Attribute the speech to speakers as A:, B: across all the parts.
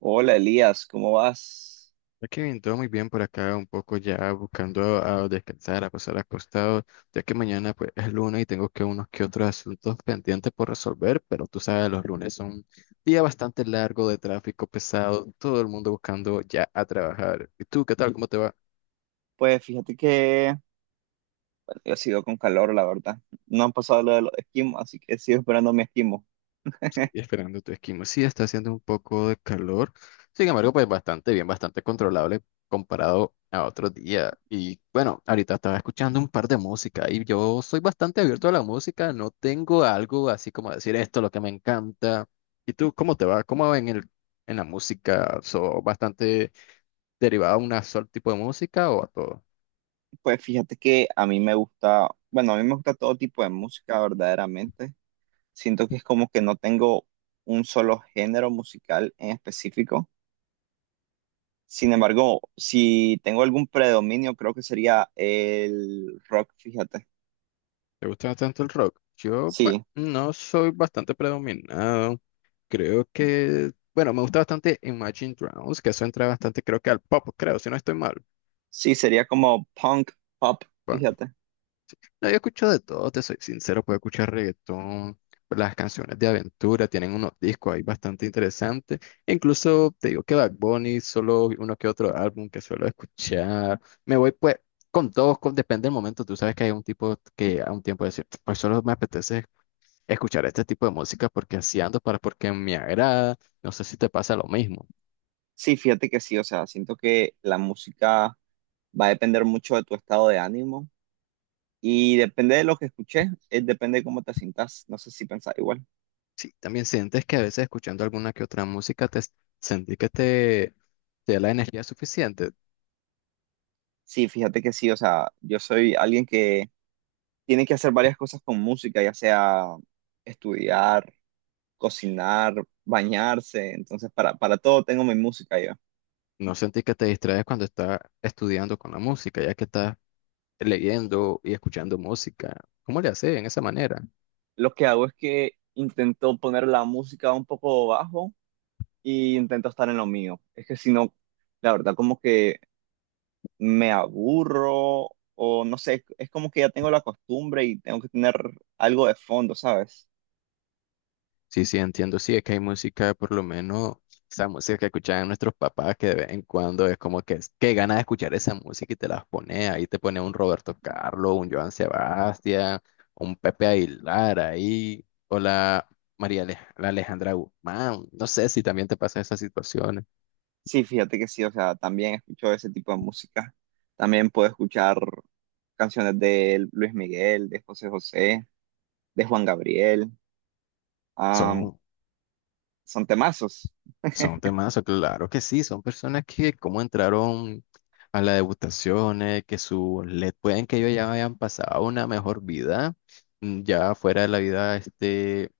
A: Hola Elías, ¿cómo vas?
B: Ya que bien, todo muy bien por acá, un poco ya buscando a descansar, a pasar acostado, ya que mañana pues es lunes y tengo que unos que otros asuntos pendientes por resolver, pero tú sabes, los lunes son un día bastante largo de tráfico pesado, todo el mundo buscando ya a trabajar. ¿Y tú qué tal? ¿Cómo te va?
A: Pues fíjate que bueno, yo sigo con calor, la verdad. No han pasado lo de los esquimos, así que sigo esperando mi esquimo.
B: Sí, esperando tu esquema. Sí, está haciendo un poco de calor. Sin embargo, pues bastante bien, bastante controlable comparado a otro día. Y bueno, ahorita estaba escuchando un par de música y yo soy bastante abierto a la música. No tengo algo así como decir esto, es lo que me encanta. ¿Y tú cómo te va? ¿Cómo va en en la música? ¿So bastante derivado a un solo tipo de música o a todo?
A: Pues fíjate que a mí me gusta, bueno, a mí me gusta todo tipo de música, verdaderamente. Siento que es como que no tengo un solo género musical en específico. Sin embargo, si tengo algún predominio, creo que sería el rock, fíjate.
B: ¿Te gusta tanto el rock? Yo, pues,
A: Sí,
B: no soy bastante predominado. Creo que, bueno, me gusta bastante Imagine Dragons, que eso entra bastante, creo que al pop, creo, si no estoy mal.
A: sí, sería como punk, pop,
B: Bueno,
A: fíjate.
B: no, yo escucho de todo, te soy sincero, puedo escuchar reggaetón, las canciones de aventura, tienen unos discos ahí bastante interesantes. Incluso te digo que Bad Bunny, solo uno que otro álbum que suelo escuchar. Me voy pues con todos, con- depende del momento. Tú sabes que hay un tipo que a un tiempo decir, pues solo me apetece escuchar este tipo de música porque así ando, para, porque me agrada. No sé si te pasa lo mismo.
A: Sí, fíjate que sí, o sea, siento que la música va a depender mucho de tu estado de ánimo y depende de lo que escuches, depende de cómo te sientas, no sé si pensás igual.
B: Sí, también sientes que a veces escuchando alguna que otra música te sentí que te da la energía suficiente.
A: Sí, fíjate que sí, o sea, yo soy alguien que tiene que hacer varias cosas con música, ya sea estudiar, cocinar, bañarse, entonces para todo tengo mi música yo.
B: No sentí que te distraes cuando estás estudiando con la música, ya que estás leyendo y escuchando música. ¿Cómo le haces en esa manera?
A: Lo que hago es que intento poner la música un poco bajo y intento estar en lo mío. Es que si no, la verdad como que me aburro o no sé, es como que ya tengo la costumbre y tengo que tener algo de fondo, ¿sabes?
B: Sí, sí, entiendo. Sí, es que hay música, por lo menos, esa música que escuchaban nuestros papás, que de vez en cuando es como que, es- qué ganas de escuchar esa música y te las pone ahí, te pone un Roberto Carlos, un Joan Sebastián, un Pepe Aguilar ahí, o la María Ale- la Alejandra Guzmán. No sé si también te pasan esas situaciones.
A: Sí, fíjate que sí, o sea, también escucho ese tipo de música. También puedo escuchar canciones de Luis Miguel, de José José, de Juan Gabriel. am,
B: Son
A: Son temazos.
B: Son temazos, claro que sí, son personas que como entraron a las degustaciones, que su le pueden que ellos ya hayan pasado una mejor vida, ya fuera de la vida este,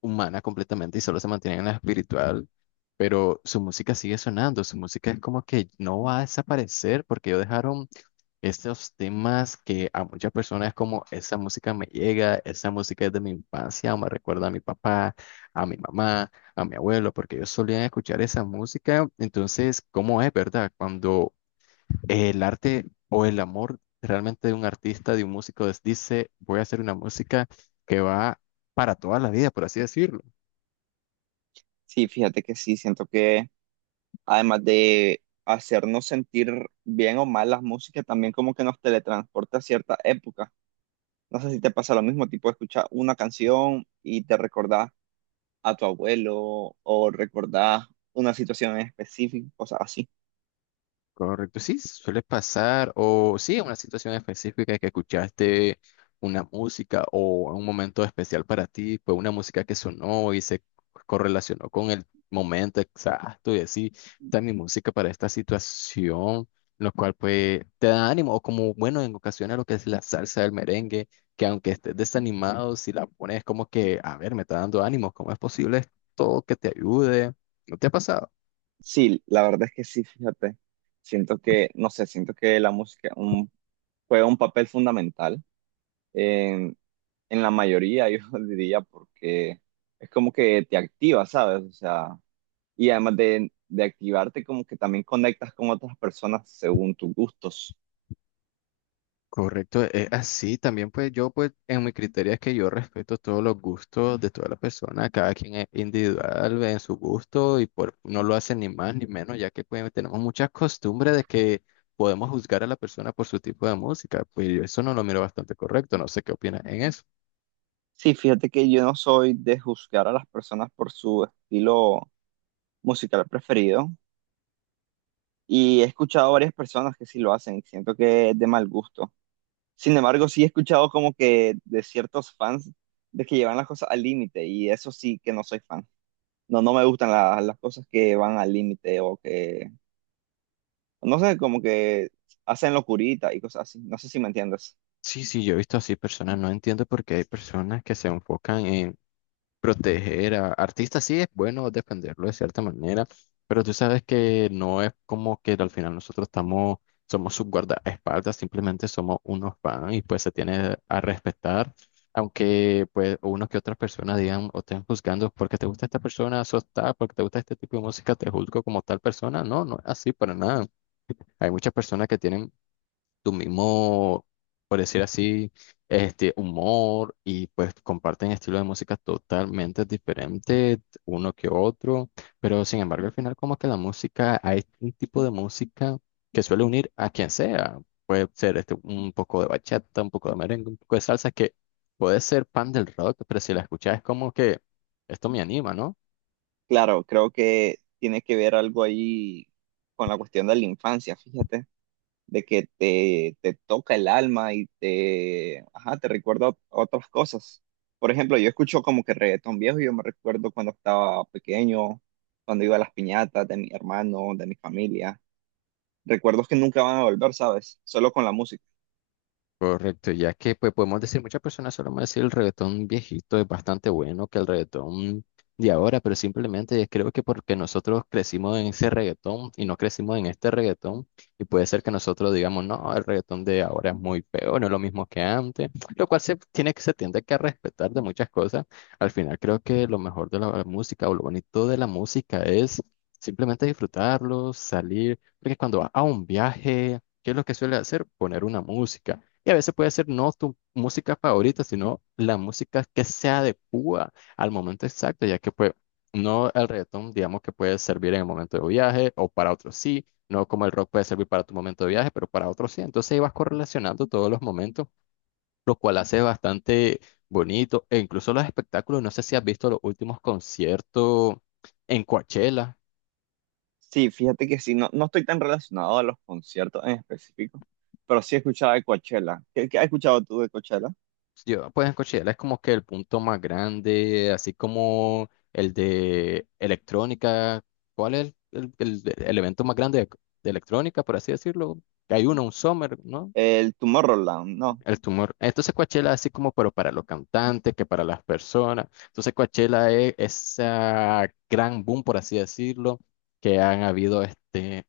B: humana completamente y solo se mantienen en la espiritual, pero su música sigue sonando, su música es como que no va a desaparecer porque ellos dejaron estos temas que a muchas personas es como esa música me llega, esa música es de mi infancia, o me recuerda a mi papá, a mi mamá, a mi abuelo, porque ellos solían escuchar esa música. Entonces, ¿cómo es, verdad? Cuando el arte o el amor realmente de un artista, de un músico, les dice, voy a hacer una música que va para toda la vida, por así decirlo.
A: Sí, fíjate que sí, siento que además de hacernos sentir bien o mal las músicas, también como que nos teletransporta a cierta época. No sé si te pasa lo mismo, tipo escuchar una canción y te recordás a tu abuelo o recordás una situación en específico, cosas así.
B: Correcto, sí, suele pasar, o sí, en una situación específica que escuchaste una música o un momento especial para ti, fue una música que sonó y se correlacionó con el momento exacto y así, está mi música para esta situación, lo cual pues te da ánimo, o como bueno, en ocasiones lo que es la salsa del merengue, que aunque estés desanimado, si la pones como que, a ver, me está dando ánimo, ¿cómo es posible esto que te ayude? ¿No te ha pasado?
A: Sí, la verdad es que sí, fíjate. Siento que, no sé, siento que juega un papel fundamental en, en la mayoría, yo diría, porque es como que te activa, ¿sabes? O sea, y además de activarte, como que también conectas con otras personas según tus gustos.
B: Correcto, es así. También pues yo pues en mi criterio es que yo respeto todos los gustos de toda la persona, cada quien es individual en su gusto y por, no lo hace ni más ni menos, ya que pues tenemos muchas costumbres de que podemos juzgar a la persona por su tipo de música, pues yo eso no lo miro bastante correcto, no sé qué opinas en eso.
A: Sí, fíjate que yo no soy de juzgar a las personas por su estilo musical preferido y he escuchado a varias personas que sí lo hacen y siento que es de mal gusto. Sin embargo, sí he escuchado como que de ciertos fans de que llevan las cosas al límite y eso sí que no soy fan. No, no me gustan las cosas que van al límite o que, no sé, como que hacen locurita y cosas así. No sé si me entiendes.
B: Sí, sí, yo he visto así personas, no entiendo por qué hay personas que se enfocan en proteger a artistas sí es bueno defenderlo de cierta manera, pero tú sabes que no es como que al final nosotros estamos, somos sus guardaespaldas, simplemente somos unos fans y pues se tiene a respetar, aunque pues unos que otras personas digan o estén juzgando porque te gusta esta persona, sos tal, porque te gusta este tipo de música, te juzgo como tal persona, no, no es así para nada. Hay muchas personas que tienen tu mismo, por decir así, este humor y pues comparten estilos de música totalmente diferentes uno que otro, pero sin embargo al final como que la música, hay un tipo de música que suele unir a quien sea, puede ser este, un poco de bachata, un poco de merengue, un poco de salsa, que puede ser pan del rock, pero si la escuchas es como que esto me anima, ¿no?
A: Claro, creo que tiene que ver algo ahí con la cuestión de la infancia, fíjate. De que te toca el alma y te, ajá, te recuerda otras cosas. Por ejemplo, yo escucho como que reggaetón viejo, y yo me recuerdo cuando estaba pequeño, cuando iba a las piñatas de mi hermano, de mi familia. Recuerdos que nunca van a volver, ¿sabes? Solo con la música.
B: Correcto, ya que pues podemos decir, muchas personas solemos decir el reggaetón viejito es bastante bueno que el reggaetón de ahora, pero simplemente creo que porque nosotros crecimos en ese reggaetón y no crecimos en este reggaetón, y puede ser que nosotros digamos, no, el reggaetón de ahora es muy feo, no es lo mismo que antes, lo cual se tiene que, se tiende que a respetar de muchas cosas. Al final creo que lo mejor de la música o lo bonito de la música es simplemente disfrutarlo, salir, porque cuando vas a un viaje, ¿qué es lo que suele hacer? Poner una música. Y a veces puede ser no tu música favorita, sino la música que se adecua al momento exacto, ya que pues no el reggaetón, digamos que puede servir en el momento de viaje o para otros sí, no como el rock puede servir para tu momento de viaje, pero para otros sí. Entonces ahí vas correlacionando todos los momentos, lo cual hace bastante bonito. E incluso los espectáculos, no sé si has visto los últimos conciertos en Coachella.
A: Sí, fíjate que sí, no, no estoy tan relacionado a los conciertos en específico, pero sí escuchaba de Coachella. ¿Qué has escuchado tú de Coachella?
B: Yo, pues en Coachella es como que el punto más grande, así como el de electrónica. ¿Cuál es el evento más grande de electrónica, por así decirlo? Que hay uno, un Summer, ¿no?
A: El Tomorrowland, ¿no?
B: El tumor. Entonces Coachella así como, pero para los cantantes, que para las personas. Entonces Coachella es esa gran boom, por así decirlo, que han habido este.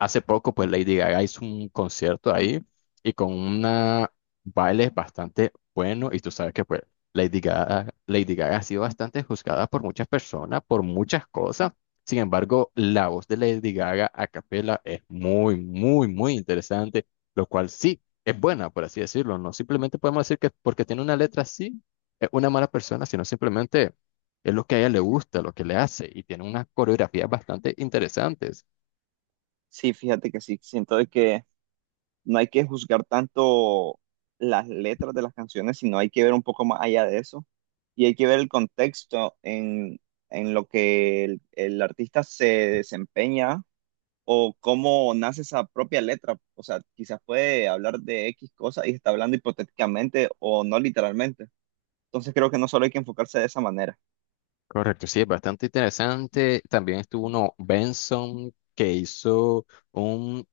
B: Hace poco, pues Lady Gaga hizo un concierto ahí y con una baile bastante bueno. Y tú sabes que, pues, Lady Gaga ha sido bastante juzgada por muchas personas, por muchas cosas. Sin embargo, la voz de Lady Gaga a capela es muy, muy, muy interesante, lo cual sí es buena, por así decirlo. No simplemente podemos decir que porque tiene una letra así, es una mala persona, sino simplemente es lo que a ella le gusta, lo que le hace y tiene unas coreografías bastante interesantes.
A: Sí, fíjate que sí, siento de que no hay que juzgar tanto las letras de las canciones, sino hay que ver un poco más allá de eso y hay que ver el contexto en lo que el artista se desempeña o cómo nace esa propia letra. O sea, quizás puede hablar de X cosa y está hablando hipotéticamente o no literalmente. Entonces creo que no solo hay que enfocarse de esa manera.
B: Correcto, sí, es bastante interesante. También estuvo uno, Benson, que hizo un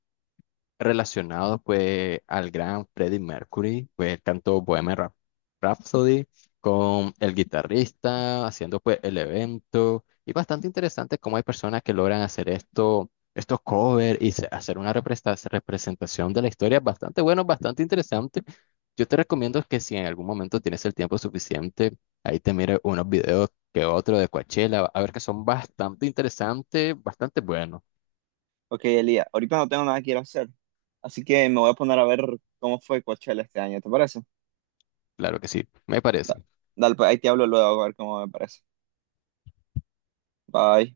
B: relacionado pues al gran Freddie Mercury, pues él cantó Rhapsody con el guitarrista, haciendo pues el evento. Y bastante interesante cómo hay personas que logran hacer esto, estos covers y se- hacer una representación de la historia bastante bueno, bastante interesante. Yo te recomiendo que si en algún momento tienes el tiempo suficiente, ahí te mires unos videos que otro de Coachella, a ver que son bastante interesantes, bastante buenos.
A: Ok, Elías, ahorita no tengo nada que ir a hacer, así que me voy a poner a ver cómo fue Coachella este año, ¿te parece?
B: Claro que sí, me
A: Da-
B: parece.
A: Dale, pues ahí te hablo luego a ver cómo me parece. Bye.